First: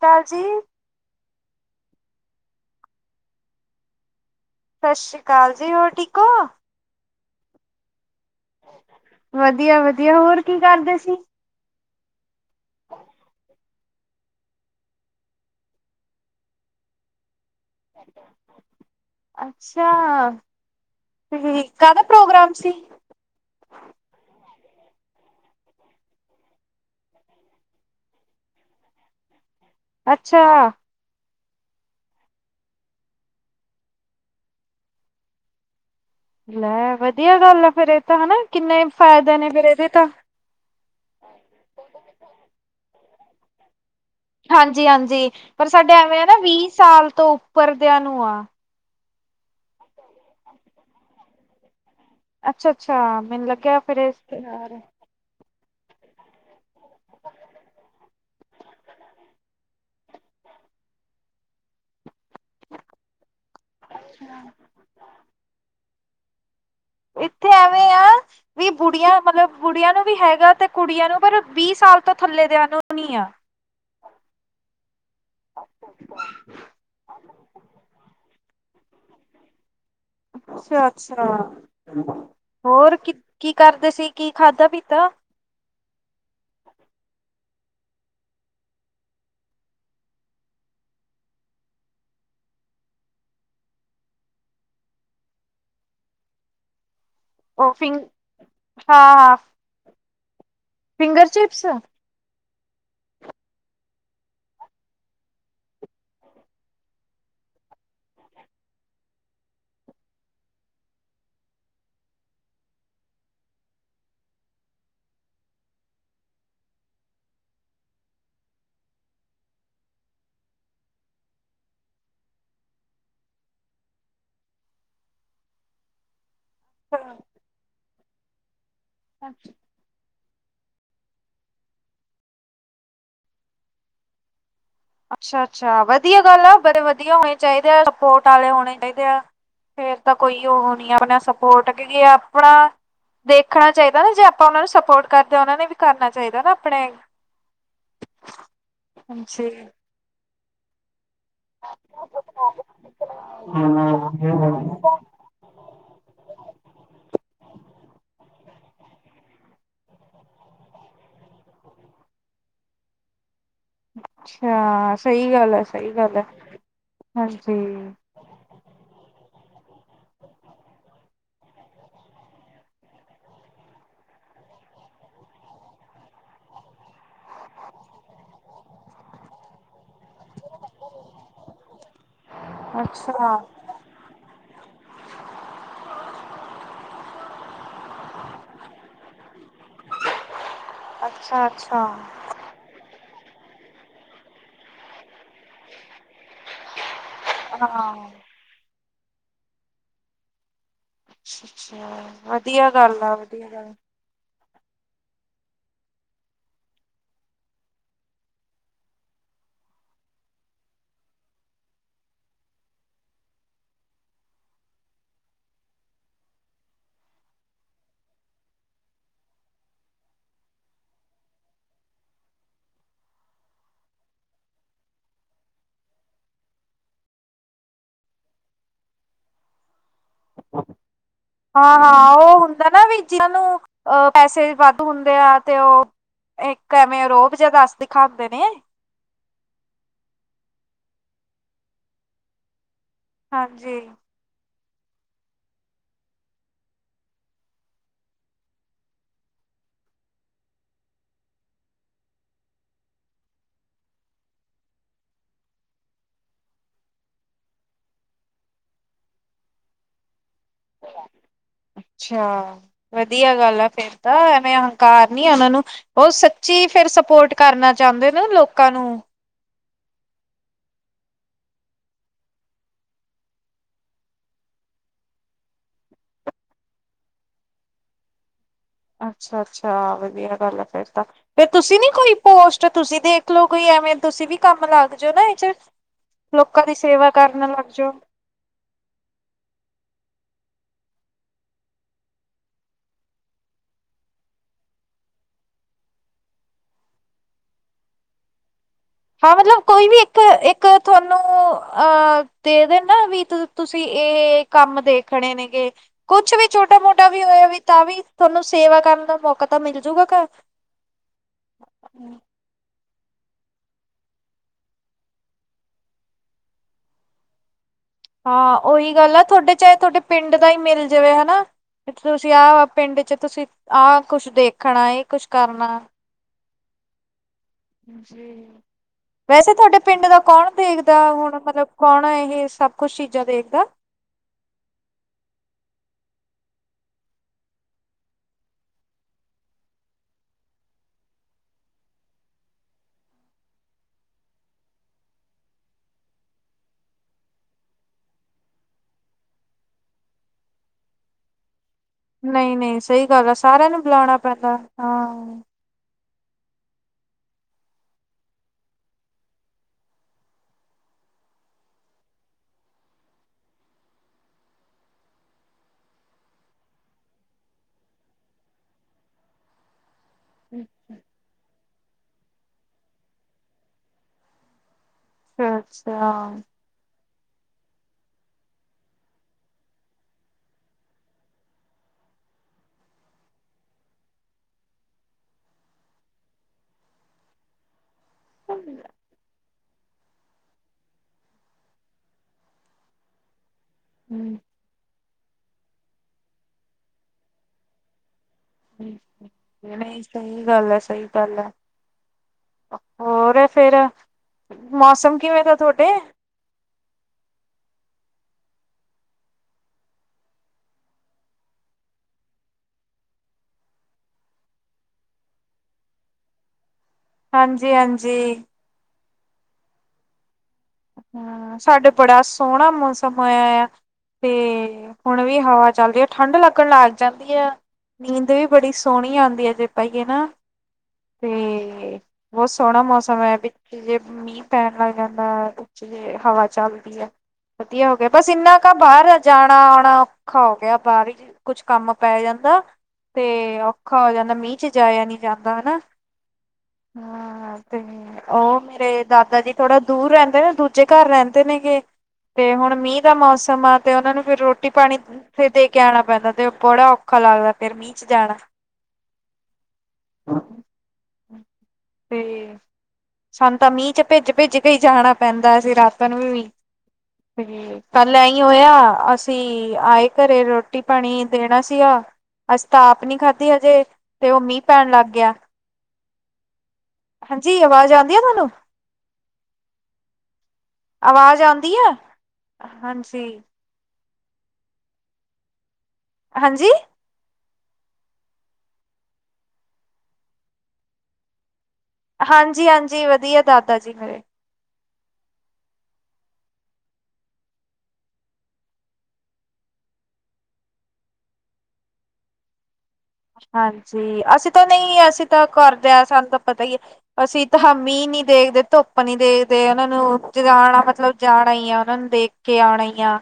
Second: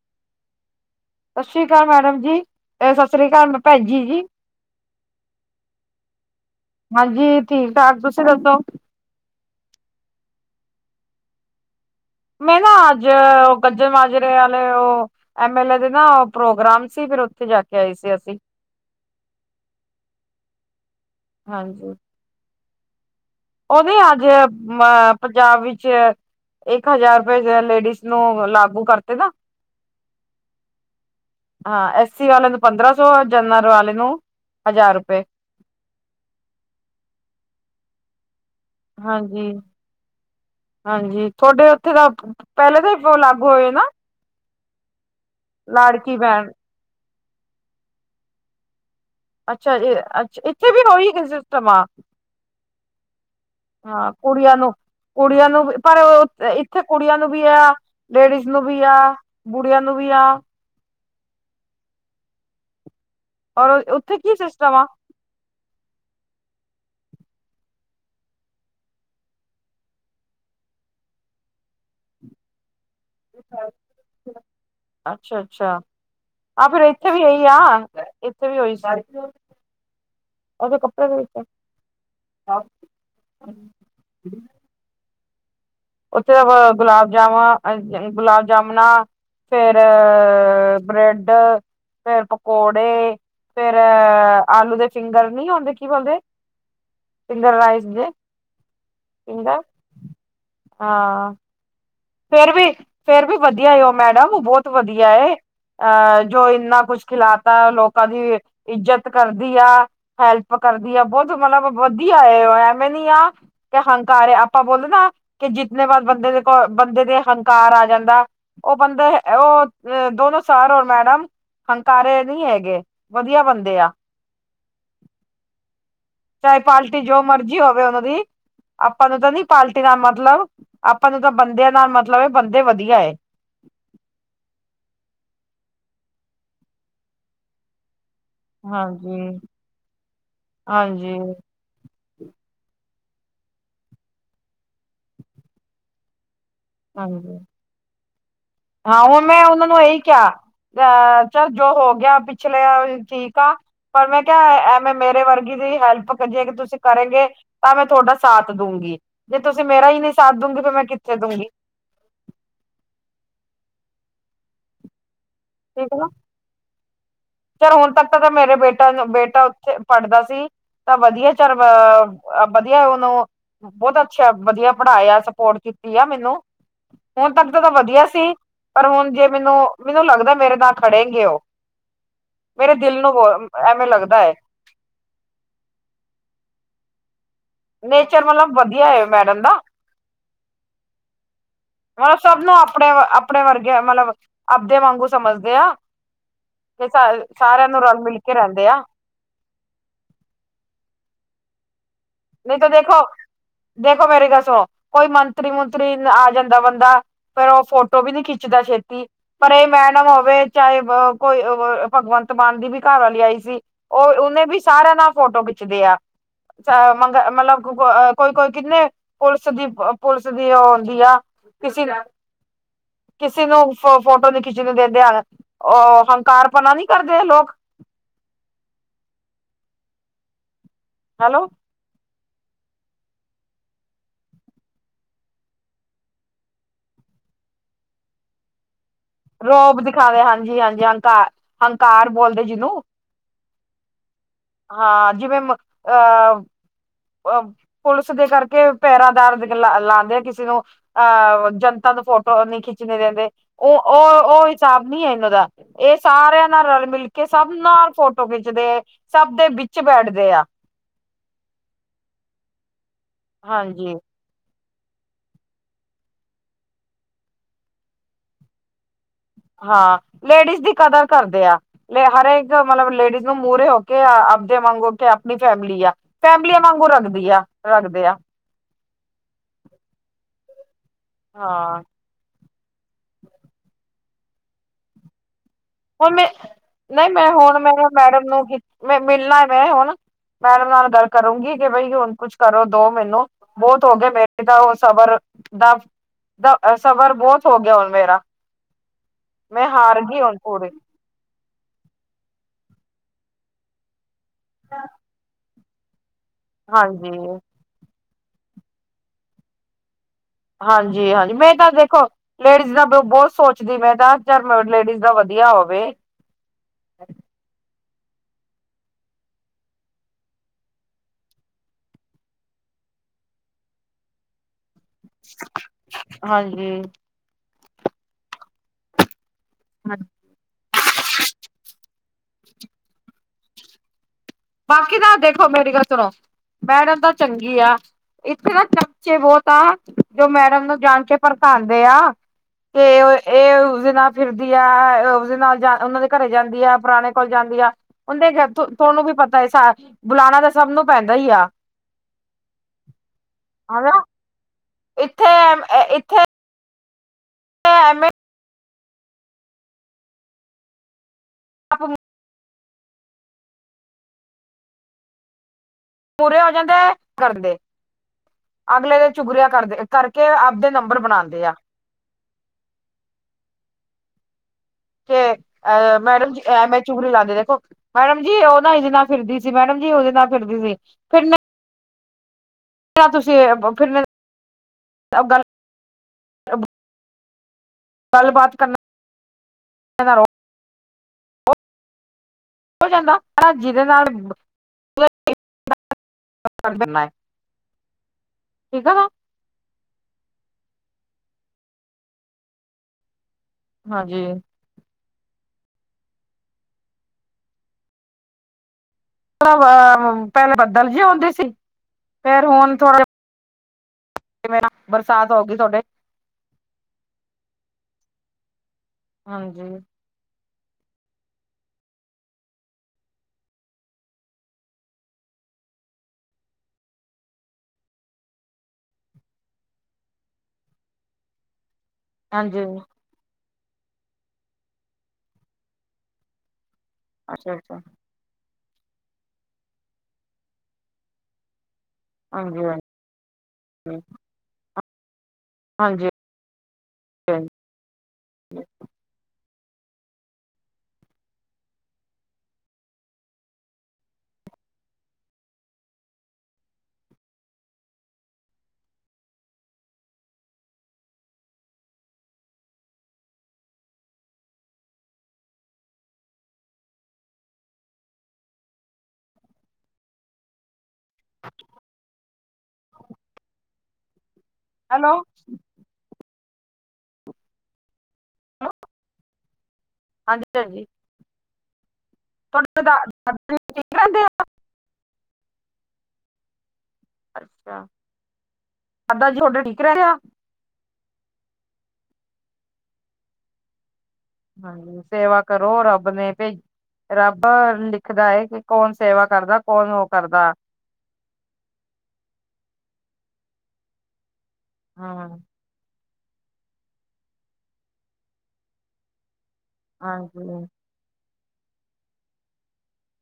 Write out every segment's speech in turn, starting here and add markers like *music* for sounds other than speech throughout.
ਕੱਲ ਜੀ ਠੀਕ ਹੈ ਮੈਡਮ ਜੀ ਸਤਿ ਸ੍ਰੀ ਅਕਾਲ ਮੈਂ ਭੈਜੀ ਜੀ- ਸਤਿ ਸ਼੍ਰੀ ਅਕਾਲ ਜੀ ਹੋਰ ਠੀਕ ਹੋ- ਹਾਂਜੀ ਠੀਕ ਠਾਕ ਤੁਸੀਂ ਦੱਸੋ- ਵਧੀਆ ਵਧੀਆ ਹੋਰ ਕੀ ਕਰਦੇ ਸੀ- ਮੈਂ ਨਾ ਅੱਜ ਉਹ ਗੱਜਲ ਮਾਜਰੇ ਵਾਲੇ ਉਹ- ਐਮ ਐਲ ਏ ਦੇ ਨਾ ਪ੍ਰੋਗਰਾਮ ਸੀ ਫਿਰ ਉੱਥੇ ਜਾ ਕੇ ਆਏ ਸੀ ਅਸੀਂ ਅੱਛਾ ਠੀਕ ਹਾਂਜੀ। ਆ- ਪ੍ਰੋਗਰਾਮ, ਸੀ- ਉਹਦੇ, ਅੱਜ ਅ ਪੰਜਾਬ ਵਿੱਚ- ਇੱਕ ਹਜ਼ਾਰ ਰੁਪਏ ਲੇਡੀਜ਼ ਨੂੰ ਲਾਗੂ ਕਰਤੇ ਨਾ- ਅੱਛਾ- ਹਾਂ ਐਸੀ ਵਾਲੇ ਨੂੰ ਪੰਦਰਾਂ ਸੌ ਜਨਰ ਵਾਲੇ ਨੂੰ ਹਜ਼ਾਰ ਰੁਪਏ ਲੈ ਵਧੀਆ ਗੱਲ ਆ ਫੇਿਰ ਇਹ ਤਾਂ ਹਨਾ ਕਿੰਨੇ ਫਾਇਦੇ ਨੇ ਹਾਂਜੀ। ਫੇਿਰ ਇਹਦੇ ਤਾਂ- ਹਾਂਜੀ ਤੁਹਾਡੇ ਉੱਥੇ ਤਾਂ ਪਹਿਲੇ ਤਾਂ ਹੀ ਲਾਗੂ ਹੋਏ ਨਾ ਹਾਂਜੀ ਹਾਂਜੀ ਪਰ ਸਾਡੇ ਲਾੜਕੀ ਐਵੇਂ ਆ ਨਾ ਬਹਿਣ ਵੀਹ ਸਾਲ ਤੋਂ ਉੱਪਰਦਿਆਂ ਨੂੰ ਆ- ਅੱਛਾ ਅੱਛਾ ਇੱਥੇ ਵੀ ਉਹੀ ਸਿਸਟਮ ਆ ਅੱਛਾ ਅੱਛਾ ਮੈਨੂੰ ਲੱਗਿਆ ਫਿਰ ਹਾਂ ਇਸ ਕੁੜੀਆਂ ਨੂੰ ਤਿਹਾਰ- ਕੁੜੀਆਂ ਨੂੰ ਵੀ, ਪਰ ਇੱਥੇ ਕੁੜੀਆਂ ਨੂੰ ਵੀ ਆ, ਲੇਡੀਜ਼ ਨੂੰ ਵੀ ਆ- ਬੁੜੀਆਂ, ਨੂੰ ਵੀ ਆ- *unintelligible* ਆ *inaudible* ਇੱਥੇ, ਐਵੇਂ ਆ- ਵੀ ਬੁੜੀਆਂ ਮਤਲਬ, ਬੁੜੀਆਂ ਨੂੰ ਵੀ ਹੈਗਾ, ਤੇ ਕੁੜੀਆਂ ਨੂੰ ਪਰ ਵੀਹ ਸਾਲ ਤੋਂ ਥੱਲੇ ਦਿਆਂ ਨੂੰ ਨੀ ਆ- ਅੱਛਾ, ਅੱਛਾ। ਆ ਫੇਰ ਇੱਥੇ ਵੀ ਏਈ ਆ, ਇੱਥੇ ਵੀ ਓਈ ਸੀ। ਉਹਦੇ ਕੱਪੜੇ ਦੇ ਅੱਛਾ-ਅੱਛਾ, ਵਿੱਚ ਹੋਰ ਕੀ ਕੀ ਕਾਰਦੇ ਸੀ ਕੀ ਖਾਦ ਤਾਂ ਪਿਤਾ ਓਥੇ ਬ ਗੁਲਾਬ ਜਾਮਾ ਅ ਅ, ਗੁਲਾਬ ਜਾਮਨਾ ਫੇਰ, ਬ੍ਰੇਡ ਫੇਰ ਪਕੌੜੇ, ਫੇਰ ਆਲੂ ਦੇ ਫਿੰਗਰ ਨੀ ਹੋਂਦੇ ਕੀ ਬੋਲਦੇ ਫਿੰਗਰ ਓ ਰਾਈਸ ਫੀਂਗ, ਦੇ ਹਾਂ ਫਿੰਗਰ ਹਾਂ। *inaudible* ਫੇਰ ਵੀ, ਫੇਰ ਵੀ ਵਧੀਆ, ਉਹ ਮੈਡਮ ਉਹ ਬਹੁਤ ਵਧੀਆ ਹੈ। ਅਹ ਜੋ, ਇੰਨਾ ਕੁਛ ਖਿਲਾਤਾ ਲੋਕਾਂ ਦੀ ਇੱਜਤ ਕਰਦੀ ਆ- ਹੈਲਪ ਕਰਦੀ ਆ ਬਹੁਤ ਮਤਲਬ ਵਧੀਆ, ਉਹ ਐਵੇਂ ਨੀ ਆ- ਕਿ ਹੰਕਾਰ ਏ, ਆਪਾਂ ਬੋਲੋ ਨਾ, ਕਿ ਬੰਦੇ ਦੇ ਕੋਲ ਬੰਦੇ ਦੇ ਹੰਕਾਰ ਆ ਜਾਂਦਾ, ਓ ਬੰਦੇ ਓ ਅ ਦੋਨੋ ਸਰ ਔਰ ਮੈਡਮ- ਹੰਕਾਰੇ ਏ ਨਈ ਹੈਗੇ ਵਦੀਆ ਬੰਦੇ ਆ। ਚਾਏ ਪਾਲਟੀ ਜੋ ਮਰਜੀ ਹੋਵੇ ਓਨਾਂ ਦੀ, ਆਪਾਂ ਨੂੰ ਤਾਂ ਨੀ ਪਾਲ *unintelligible* ਮਤਲਬ, ਆਪਾਂ ਨੂੰ ਤਾਂ ਬੰਦੇਆਂ ਨਾਲ ਮਤਲਬ ਏ ਬੰਦੇ ਵਧੀਆ ਏ। ਅੱਛਾ-ਅੱਛਾ, ਵਧੀਆ ਗੱਲ ਐ ਬੜੇ ਵਦੀਆ ਹੋਣੇ ਚਾਈਦੇ ਆ ਸਪੋਟ ਆਲੇ਼ ਹੋਣੇ ਚਾਈਦੇ ਆ, ਹਾਂਜੀ ਫੇਰ ਤਾ ਕੋਈ ਓਹ ਨੀ ਆ ਆਪਣਾ ਹਾਂਜੀ ਸਪੋਰਟ ਕਿਉਂਕਿ ਆਪਣਾ ਦੇਖਣਾ ਚਾਈਦਾ ਨਾ ਜੇ ਆਪਾਂ ਓਨਾਂ ਨੂੰ ਸਪੋਟ ਕਾਰਦੇ ਆਂ ਓਨਾਂ ਨੇ ਵੀ ਕਾਰਨਾ ਚਾਈਦਾ ਨਾ ਆਪਣੇ ਹਾਂਜੀ, ਹਾਂ ਓ ਮੈਂ ਹਾਂਜੀ ਓਨਾ ਨੂੰ ਏਈ ਕਿਆ ਅ ਚੱਲ ਜੋ ਹੋ ਗਿਆ ਪਿਛਲਾ ਠੀਕ ਆ, ਪਰ ਮੈਂ ਕਿਆ ਮ ਮੇਰੇ ਵਾਰਗੀ ਦੀ ਹੈਲਪ ਜੇ ਕ, ਤੁਸੀਂ ਕਰੇਂਗੇ ਤਾ ਮੈਂ ਤੁਹਾਡਾ ਸਾਥ ਦੂਂਗੀ। ਜੇ ਤੁਸੀਂ ਮੇਰਾ ਈ ਨੀ ਸਾਥ ਦੂਗੀ ਫੇਰ ਮੈਂ ਕਿੱਥੇ ਦੂਂਗੀ। ਅੱਛਾ, ਸਈ ਗੱਲ ਐ। ਠੀਕ ਨਾ, ਚੱਲੋ ਹੋਨ ਤੱਕ ਤਾ ਮੇਰਾ ਬੇਟਾ-ਬੇਟਾ ਓੱਥੇ ਪੜ੍ਹਦਾ ਸੀ ਤਾਂ ਵਧੀਆ ਘਰ ਵਾ ਅ ਵਧੀਆ ਉਹਨੂੰ, ਬਹੁਤ ਅੱਛਾ ਵਧੀਆ ਪੜ੍ਹਾਇਆ ਸਪੋਰਟ ਕੀਤੀ ਆ ਮੈਨੂੰ, ਹੁਣ ਤੱਕ ਤਾਂ ਵਧੀਆ ਸੀ ਪਰ ਹੁਣ ਜੇ ਮੈਨੂੰ, ਮੈਨੂੰ ਲੱਗਦਾ, ਮੇਰੇ ਨਾਲ ਖੜੇ ਗੇ ਉਹ ਮੇਰੇ ਦਿਲ ਨੂੰ ਬ ਅੱਛਾ ਐਵੇਂ ਲੱਗਦਾ ਹੈ ਨੇਚਰ ਮਤਲਬ ਵਧੀਆ ਹੈ ਮੈਡਮ ਨਾ, ਅੱਛਾ ਅੱਛਾ ਹਾ ਸਬ ਨੂੰ ਆਪ ਆਪਣੇ ਆਪਣੇ ਵਰਗੇ ਮਤਲਬ ਆਪਦੇ ਵਾਂਗੂ ਸਮਝਦੇ ਆ, ਤੇ ਸ ਸਾਰਿਆਂ ਨੂੰ ਹਾਂ ਰਲ ਮਿਲ ਕੇ ਰਹਿੰਦੇ ਆ। *inaudible* ਨਹੀਂ ਤਾਂ ਦੇਖੋ, ਗੱਲ ਆ ਵਧੀਆ ਗੱਲ ਦੇਖੋ ਮੇਰੀ ਗੱਲ ਸੁਣੋ ਕੋਈ ਮੰਤਰੀ ਮੁਤਰੀ ਆ ਜਾਂਦਾ ਬੰਦਾ, ਫੇਰ ਉਹ ਫੋਟੋ ਵੀ ਨੀ ਖਿੱਚਦਾ ਛੇਤੀ ਪਰ ਇਹ ਮੈਡਮ ਹੋਵੇ ਚਾਹੇ ਕੋਈ ਭਗਵੰਤ ਮਾਨ ਦੀ ਵੀ ਘਰ ਵਾਲੀ ਆਈ ਸੀ। ਉਹ ਉਹਨੇ ਵੀ ਸਾਰਾ ਨਾਲ ਫੋਟੋ ਖਿੱਚਦੇ ਆ ਮੰਗ ਮਤਲਬ ਕੋਈ ਕੋਈ ਕਿੰਨੇ ਪੁਲਿਸ ਦੀ ਪੁਲਿਸ ਦੀ ਉਹ ਆਉਂਦੀ ਆ, ਕਿਸੀ ਦਾ, ਕਿਸੇ ਨੂੰ ਫ ਫੋਟੋ ਨ ਖਿੱਚਣੀ ਦਿੰਦੇ ਹਨ ਉਹ ਹੰਕਾਰਪਨਾ ਨੀ ਕਰਦੇ ਲੋਕ, ਹੈਲੋ, ਹਾਂ, ਹਾਂ ਉਹ ਹੁੰਦਾ ਨਾ ਵੀ ਜਿਹਨਾਂ ਨੂੰ ਪੈਸੇ ਵਾਧ ਹੁੰਦੇ ਆ ਤੇ ਉਹ, ਇੱਕ ਐਵੇਂ ਰੋਬ ਜਿਹਾ ਦੱਸ ਦਿਖਾਉਂਦੇ ਨੇ, ਰੋਬ ਦਿਖਾਵੇ ਹਾਂਜੀ, ਹਾਂਜੀ ਹੰਕਾਰ ਹੰਕਾਰ ਬੋਲਦੇ ਜਿਨੂੰ, ਹਾਂਜੀ, ਹਾਂ ਜਿਵੇਂ ਮ ਅਹ ਅ ਪੁਲਿਸ ਦੇ ਕਰਕੇ ਪਹਿਰਾਦਾਰ, ਲਾਉਂਦੇ ਆ ਕਿਸੇ ਨੂੰ ਅਹ ਜਨਤਾ ਨੂੰ ਫੋਟੋ ਨੀ ਖਿੱਚਣੀ ਦਿੰਦੇ, ਉਹ -ਉਹ, ਉਹ ਹਿਸਾਬ ਨਹੀਂ ਹੈ ਇਹਨਾਂ ਦਾ। ਇਹ ਸਾਰਿਆਂ ਨਾਲ ਰਲ- ਮਿਲ ਕੇ, ਸਭ ਨਾਲ ਫੋਟੋ ਖਿੱਚਦੇ, ਸਭ ਦੇ ਵਿੱਚ ਬੈਠਦੇ ਆ। ਅੱਛਾ, ਵਧੀਆ ਗੱਲ ਆ ਫੇਰ ਹਾਂਜੀ ਤਾਂ ਐਵੇਂ ਹੰਕਾਰ ਨੀ ਉਹਨਾਂ ਨੂੰ, ਉਹ ਸੱਚੀ ਫਿਰ ਸਪੋਰਟ ਕਰਨਾ ਚਾਹੁੰਦੇ ਨੇ, ਲੋਕਾਂ ਨੂੰ। ਹਾਂ, ਲੇਡੀਜ਼ ਦੀ ਕਦਰ ਕਰਦੇ ਆ। ਹਰੇਕ ਮਤਲਬ, ਲੇਡੀਜ਼ ਨੂੰ ਮੂਹਰੇ ਹੋ ਕੇ ਆਪਦੇ ਵਾਂਗ ਹੋ ਕੇ, ਆਪਣੀ ਫੈਮਿਲੀ ਆ। ਫੈਮਲੀਆਂ ਵਾਂਗੂ ਰੱਖਦੀ ਆ, ਰੱਖਦੇ ਆ। ਅੱਛਾ- ਅੱਛਾ, ਵਧੀਆ ਗੱਲ ਫੇਰ ਤਾਂ, ਫੇਰ ਤੁਸੀਂ ਹਾਂ ਨੀ ਕੋਈ ਪੋਸਟ ਤੁਸੀਂ ਦੇਖ ਲਓ ਕੋਈ, ਐਵੇਂ ਤੁਸੀਂ ਵੀ ਕੰਮ ਲੱਗ ਜਾਓ ਨਾ ਇਹ ਚ ਹੁਣ ਮੈਂ, ਲੋਕਾਂ ਦੀ ਸੇਵਾ ਨਹੀਂ ਮੈਂ, ਕਰਨ ਹੁਣ ਲੱਗ ਮੈ, ਜਾਓ। ਮੈਡਮ ਨੂੰ ਮਿਲਣਾ ਮੈਂ ਹੁਣ ਭੈਣ ਨਾਲ ਗਲ‌ ਕਰੂ ਕੀ ਬਈ ਹੁਣ ਕੁੱਝ ਕਰੋ ਦੋ ਮੈਨੂੰ ਬਹੁਤ ਹੋ ਗਏ ਮੇਰੇ ਤਾਂ ਉਹ ਸਬਰ ਦਾ, ਦਾ ਸਬਰ ਬਹੁਤ ਹੋ ਗਿਆ ਹੁਣ ਮੇਰਾ, ਹਾਂ ਮਤਲਬ ਮੈਂ ਕੋਈ ਵੀ ਹਾਰ ਇੱਕ, ਗਈ ਹੁਣ ਇੱਕ ਪੂਰੀ ਤੁਹਾਨੂੰ, ਉਹ ਅਹ ਦੇ ਦੇ ਨਾ, ਵੀ ਤੁਸੀਂ ਇਹ ਕੰਮ ਦੇਖਣੇ ਨੇ ਗੇ। ਕੁਛ ਵੀ ਛੋਟਾ- ਮੋਟਾ ਵੀ ਹਾਂਜੀ ਹੋਇਆ, ਵੀ ਤਾਂ ਵੀ ਤੁਹਾਨੂੰ ਸੇਵਾ ਕਰਨ ਦਾ ਮੌਕਾ ਤਾਂ ਮਿਲਜੂਗਾ ਗਾ। ਹਾਂਜੀ -ਹਾਂਜੀ, ਮੈਂ ਤਾਂ ਦੇਖੋ ਲੇਡੀਜ਼ ਦਾ ਬਹੁਤ ਸੋਚਦੀ, ਮੈਂ ਤਾਂ ਯਾਰ, ਲੇਡੀਜ਼ ਦਾ ਵਧੀਆ ਹੋਵੇ। ਹਾਂ, ਉਹੀ ਗੱਲ ਆ, ਤੁਹਾਡੇ ਚਾਹੇ ਤੁਹਾਡੇ ਪਿੰਡ ਦਾ ਹੀ, ਮਿਲ ਜਾਵੇ ਹੈਨਾ। ਤੁਸੀਂ ਆਹ ਪਿੰਡ ਚ, ਤੁਸੀਂ ਆਹ ਕੁਛ ਦੇਖਣਾ, ਇਹ ਕੁਛ ਕਰਨਾ। ਹਾਂਜੀ। ਵੈਸੇ, ਤੁਹਾਡੇ ਪਿੰਡ ਦਾ ਕੌਣ ਦੇਖ ਦਾ ਹੁਣ ਮਤਲਬ, ਕੌਣ ਇਹ ਸਭ ਕੁਛ ਚੀਜ਼ਾਂ ਦੇਖਦਾ। ਬਾਕੀ ਤਾਂ ਦੇਖੋ, ਮੇਰੀ ਗੱਲ ਸੁਣੋ, ਮੈਡਮ ਤਾਂ ਚੰਗੀ ਆ। ਇੱਥੇ ਨਾ ਚਮਚੇ ਬਹੁਤ ਆ, ਜੋ ਮੈਡਮ ਨੂੰ ਜਾਣ ਕੇ ਭੜਕਾਉਂਦੇ ਆ। ਤੇ ਇਹ ਉਸਦੇ ਨਾਲ ਫਿਰਦੀ ਆ, ਉਸਦੇ ਨਾਲ ਉਹਨਾਂ ਦੇ ਘਰੇ ਜਾਂਦੀ ਆ, ਪੁਰਾਣੇ ਕੋਲ ਜਾਂਦੀ ਆ। ਉਹਦੇ ਤੁਹਾਨੂੰ ਵੀ ਪਤਾ, ਬੁਲਾਣਾ ਤਾਂ ਸਭ ਨੂੰ ਪੈਂਦਾ ਹੀ ਆ। ਨਹੀਂ -ਨਹੀਂ, ਸਹੀ ਗੱਲ ਆ, ਸਾਰਿਆਂ ਨੂੰ ਹਨਾ ਬੁਲਾਉਣਾ ਪੈਂਦਾ। ਹਾਂ ਇੱਥੇ ਇੱਥੇ *inaudible* ਆਪਾਂ। ਪੂਰੇ ਹੋ ਜਾਂਦੇ ਕਰਦੇ, ਅਗਲੇ ਦੇ ਚੁਗਰਿਆ ਕਰਦੇ। ਕਰਕੇ, ਆਪਦੇ ਨੰਬਰ ਬਣਾਉਂਦੇ ਆ। ਤੇ ਅੱਛਾ ਅ ਮੈਡਮ ਅੱਛਾ ਜੀ, ਐਮੇ ਚੁਗਲੀ ਲਾਉਂਦੇ, ਦੇਖੋ ਮੈਡਮ ਜੀ ਉਹ ਨਾ ਇਹਦੇ ਨਾਲ ਫਿਰਦੀ ਸੀ, ਮੈਡਮ ਜੀ ਉਹਦੇ ਨਾਲ ਫਿਰਦੀ ਸੀ, ਫਿਰ *unintelligible* ਗੱਲਬਾਤ ਕਰਨਾ ਰ ਹੋ ਜਾਂਦਾ, *unintelligible* ਹਨ ਜਿਹਦੇ ਨਾਲ। ਠੀਕ ਆ ਨਾ ਨਹੀਂ, ਸਹੀ ਗੱਲ ਹੈ, ਸਹੀ ਗੱਲ ਹੈ। ਹੋਰ ਫੇਰ, ਹਾਂਜੀ ਮੌਸਮ ਕਿਵੇਂ ਦਾ ਤੁਹਾਡੇ? ਪਹਿਲੇ, ਬੱਦਲ ਜੇ ਆਉਂਦੇ ਸੀ ਫੇਰ ਹੁਣ ਥੋੜਾ ਕਿਵੇਂ, ਬਰਸਾਤ ਹੋ ਗਈ ਤੁਹਾਡੇ। ਹਾਂਜੀ -ਹਾਂਜੀ। ਹਾਂਜੀ। ਹਮ, ਸਾਡੇ ਬੜਾ ਸੋਹਣਾ ਮੌਸਮ ਆਇਆ ਆ ਤੇ ਹੁਣ ਵੀ ਹਵਾ ਚੱਲਦੀ ਹੈ, ਠੰਢ ਲੱਗਣ ਲੱਗ ਜਾਂਦੀ ਹੈ। ਨੀਂਦ ਵੀ ਬੜੀ ਸੋਹਣੀ ਆਉਂਦੀ ਹੈ ਜੇ ਪਾਈਏ ਨਾ ਤੇ ਬਹੁਤ ਹਾਂਜੀ ਸੋਹਣਾ ਮੌਸਮ ਹੈ, ਵਿੱਚ ਜੇ ਮੀਂਹ ਪੈਣ ਲੱਗ ਜਾਂਦਾ ਹੈ, ਵਿੱਚ ਜੇ ਹਵਾ ਚੱਲਦੀ ਹੈ ਅੱਛਾ ਅੱਛਾ ਵਧੀਆ ਹੋਗਾ, ਬਸ ਇੰਨਾ ਕੁ ਬਾਹਰ ਜਾਣਾ ਆਉਣਾ ਔਖਾ ਹੋ ਗਿਆ ਬਾਹਰ ਕੁਛ ਕੰਮ ਪੈ ਜਾਂਦਾ, ਹਾਂਜੀ ਹਾਂਜੀ ਤੇ ਔਖਾ ਹੋ ਜਾਂਦਾ ਮੀਂਹ ਚ ਜਾਇਆ ਨੀ ਜਾਂਦਾ ਹਨਾ ਹਾਂਜੀ ਹਾਂ, ਹਾਂਜੀ ਤੇ ਉਹ ਮੇਰੇ ਦਾਦਾ ਜੀ ਥੋੜਾ ਦੂਰ ਰਹਿੰਦੇ ਨਾ ਦੂਜੇ ਘਰ ਰਹਿੰਦੇ ਨੇਗੇ ਤੇ ਹੁਣ ਮੀਂਹ ਦਾ ਮੌਸਮ ਆ ਤੇ ਉਹਨਾ ਨੂੰ ਫਿਰ ਰੋਟੀ ਪਾਣੀ ਉੱਥੇ ਦੇ ਕੇ ਆਉਣਾ ਪੈਂਦਾ ਤੇ ਬੜਾ ਔਖਾ ਲੱਗਦਾ ਫੇਰ ਮੀਂਹ ਚ ਜਾਣਾ ਹਮ ਤੇ ਸਾਨੂੰ ਤਾਂ ਮੀਂਹ ਚ ਭਿੱਜ- ਭਿੱਜ ਕੇ ਹੀ ਜਾਣਾ ਪੈਂਦਾ ਸੀ ਰਾਤਾਂ ਨੂੰ ਵੀ ਹਾਂ ਕੱਲ ਐਂ ਹੋਇਆ ਅਸੀਂ ਆਏ ਘਰੇ ਰੋਟੀ ਪਾਣੀ ਦੇਣਾ ਸੀਗਾ ਅੱਜਂ ਤਾਂ ਆਪ ਨਹੀਂ ਖਾਧੀ ਹਜੇ, ਤੇ ਉਹ ਮੀਂਹ ਪੈਣ ਲੱਗ ਹੈਲੋ ਗਿਆ ਹਾਂਜੀ, ਆਵਾਜ਼ ਆਉਂਦੀ ਆ ਤੁਹਾਨੂੰ ਹਾਂਜੀ -ਹਾਂਜੀ। ਆਵਾਜ਼ ਆਂਉਦੀ ਆ ਤੁਹਾਡੇ ਹਾਂਜੀ। ਤਾਂ ਠੀਕ ਰਹਿੰਦੇ ਆ? ਹਾਂਜੀ ਅੱਛਾ, ਸਾਦਾ ਜੀ ਤੁਹਾਡਾ ਠੀਕ ਰਹਿ ਹੋ ਹਾਂਜੀ -ਹਾਂਜੀ ਵਧੀਆ ਦਾਦਾ ਜੀ ਮੇਰੇ ਹਾਂਜੀ ਸੇਵਾ ਕਰੋ ਰੱਬ ਨੇ ਭੇਜ ਰੱਬ ਲਿਖਦਾ ਹੈ ਕਿ ਕੌਣ ਸੇਵਾ ਕਰਦਾ ਕੌਣ ਉਹ ਕਰਦਾ ਹਾਂਜੀ, ਅਸੀਂ ਤਾਂ ਨਹੀਂ ਅਸੀਂ ਹੂੰ, ਤਾਂ ਕਰਦੇ ਹ ਸਾਨੂੰ ਪਤਾ ਹੀ ਹੈ ਅਸੀਂ ਤਾਂ ਮੀਂਹ ਨੀ ਦੇਖਦੇ, ਧੁੱਪ ਨੀ ਦੇਖਦੇ ਉਹਨਾਂ ਨੂੰ ਹਾਂਜੀ, ਜਗਾਣਾ ਮਤਲਬ ਜਾਣਾ ਹੀ ਆ ਉਹਨਾਂ ਨੂੰ ਦੇਖ ਕੇ ਆਉਣਾ ਆ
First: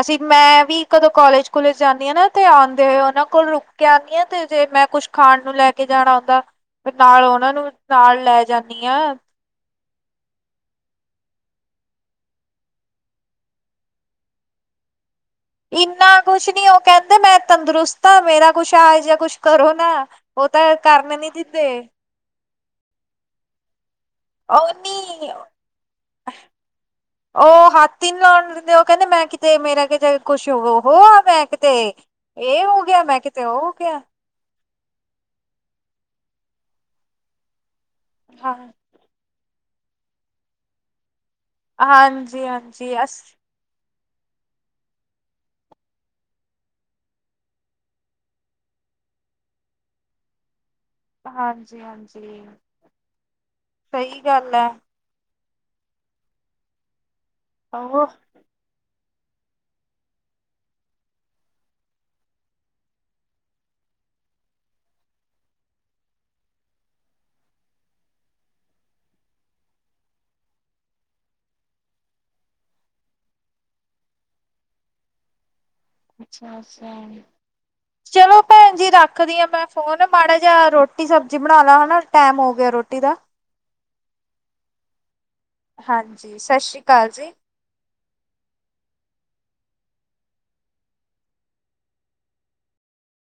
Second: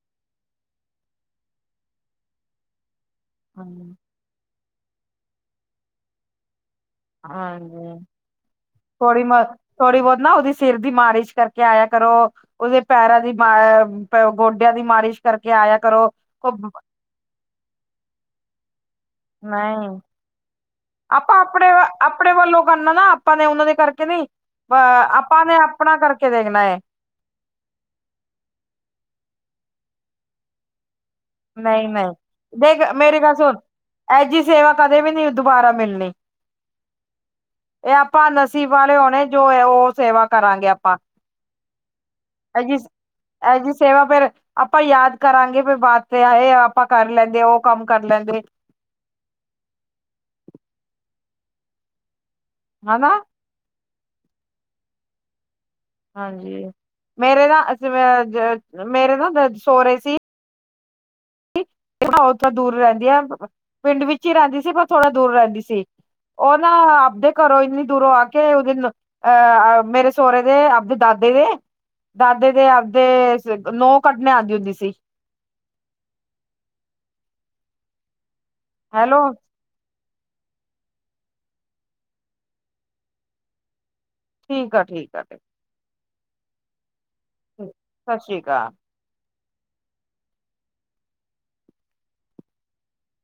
ਅਸੀਂ ਮੈਂ ਵੀ ਕਦੋਂ ਕਾਲਜ ਕਾਲਜ ਜਾਂਦੀ ਹਾਂ ਨਾ ਤੇ ਆਉਂਦੇ ਹੋਏ ਉਹਨਾਂ ਕੋਲ ਰੁਕ ਕੇ ਹੂੰ, ਆਉਂਦੀ ਹਾਂ ਤੇ ਜੇ ਮੈਂ ਕੁੱਝ ਖਾਣ ਨੂੰ ਲੈ ਕੇ ਜਾਣਾ ਹੁੰਂਦਾ ਤੇ ਨਾਲ ਉਹਨਾਂ ਨੂੰ ਹਾਂਜੀ। ਨਾਲ ਲੈ ਜਾਂਦੀ ਹਾਂ। ਮ ਥੋੜੀ ਬਹੁਤ ਨਾ, ਉਹਦੀ ਸਿਰ ਦੀ ਮਾਲਿਸ਼ ਕਰਕੇ ਆਇਆ ਕਰੋ ਉਹਦੇ ਪੈਰਾਂ ਦੀ ਮ ਗੋਡਿਆਂ ਦੀ ਮਾਲਿਸ਼ ਕਰਕੇ ਆਇਆ ਕਰੋ। ਇੰਨਾ ਕੁਛ ਨੀ ਉਹ ਕਹਿੰਦੇ ਕਹਿੰਦੇ ਮੈਂ ਤੰਦਰੁਸਤ ਹਾਂ ਮੇਰਾ ਕੁਛ ਆ ਜਾਂ ਕੁਛ ਕਰੋ ਨਹੀਂ, ਨਾ ਉਹ ਤਾਂ ਕਰਨ ਨੀ ਆਪਾਂ ਦਿੰਦੇ ਆਪਣੇ ਆਪਣੇ ਵੱਲੋਂ ਕਰਨਾ ਨਾ ਆਪਾਂ ਨੇ ਉਹਨਾਂ ਦੇ ਕਰਕੇ ਨੀ ਉਹ ਅ ਨੀ ਆਪਾਂ ਨੇ ਆਪਣਾ ਕਰਕੇ ਦੇਖਣਾ ਉਹ ਹੱਥ ਹੀ ਨੀ ਲਾਉਣ ਦਿੰਦੇ ਉਹ ਕਹਿੰਦੇ ਮੈਂ ਕਿਤੇ ਮੇਰਾ ਕੁਛ ਹੋ ਉਹ ਮੈਂ ਕਿਤੇ ਨਹੀਂ -ਨਹੀਂ, ਇਹ ਹੋ ਦੇਖ ਗਿਆ ਮੈਂ ਮੇਰੀ ਗੱਲ ਕਿਤੇ ਸੁਣ ਉਹ ਹੋ ਗਿਆ ਸੇਵਾ ਕਦੇ ਵੀ ਨੀ ਦੁਬਾਰਾ ਮਿਲਣੀ, ਇਹ ਆਪਾਂ ਹਾਂ ਨਸੀਬ ਵਾਲੇ ਆਉਣੇ ਜੋ ਹੈ ਉਹ ਸੇਵਾ ਕਰਾਂਗੇ ਆਪਾਂ ਹਾਂਜੀ ਇਹ ਜਿਹੀ -ਹਾਂਜੀ ਅਸ ਇਹ ਕੀ, ਸੇਵਾ ਫੇਰ, ਆਪਾਂ ਯਾਦ ਕਰਾਂਗੇ। ਫੇਰ ਬਾ- ਤੇ ਇਹ, ਆਪਾਂ ਕਰ ਲੈਂਦੇ। ਉਹ ਕੰਮ ਕਰ ਲੈਂਦੇ। ਹਾਂਜੀ, ਹਾਂਜੀ। ਹਨਾ ਸਹੀ ਗੱਲ ਹੈ। ਹਾਂਜੀ, ਮੇਰੇ ਨਾ ਉਹ ਅਸੀਂ ਮੇਰੇ ਨਾ ਸੋਹਰੇ ਸੀ ਉਹ ਦੂਰ ਰਹਿੰਦੀ ਆ, ਪਿੰਡ ਵਿੱਚ ਹੀ ਰਹਿੰਦੀ ਸੀ ਪਰ ਥੋੜਾ ਦੂਰ ਰਹਿੰਦੀ ਸੀ ਉਹ ਨਾ ਆਪਦੇ ਘਰੋਂ ਇੰਨੀ ਦੂਰੋਂ ਆ ਕੇ ਉਹਦੇ ਅਹ ਮੇਰੇ ਸਹੁਰੇ ਦੇ ਆਪਦੇ ਦਾਦੇ ਦੇ ਦਾਦੇ ਦੇ ਆਪਦੇ ਨੂੰਹ ਕੱਢਣੇ ਆਉਂਦੀ ਹੁੰਦੀ ਸੀ ਅੱਛਾ-ਅੱਛਾ, ਚਲੋ ਭੈਣ ਜੀ ਹੈਲੋ ਰੱਖਦੀ ਆਂ ਮੈਂ ਉਹ ਨਾ ਮਾੜਾ ਜਿਹਾ ਰੋਟੀ ਸਬਜ਼ੀ ਬਣਾ ਹਨਾ ਟੈਮ ਹੋ ਗਿਆ ਰੋਟੀ ਦਾ ਠੀਕ ਆ। ਠੀਕ ਆ। ਹਾਂਜੀ। ਸਤਿ ਸ਼੍ਰੀ ਅਕਾਲ ਜੀ। ਸਤਿ ਸ਼੍ਰੀ ਅਕਾਲ।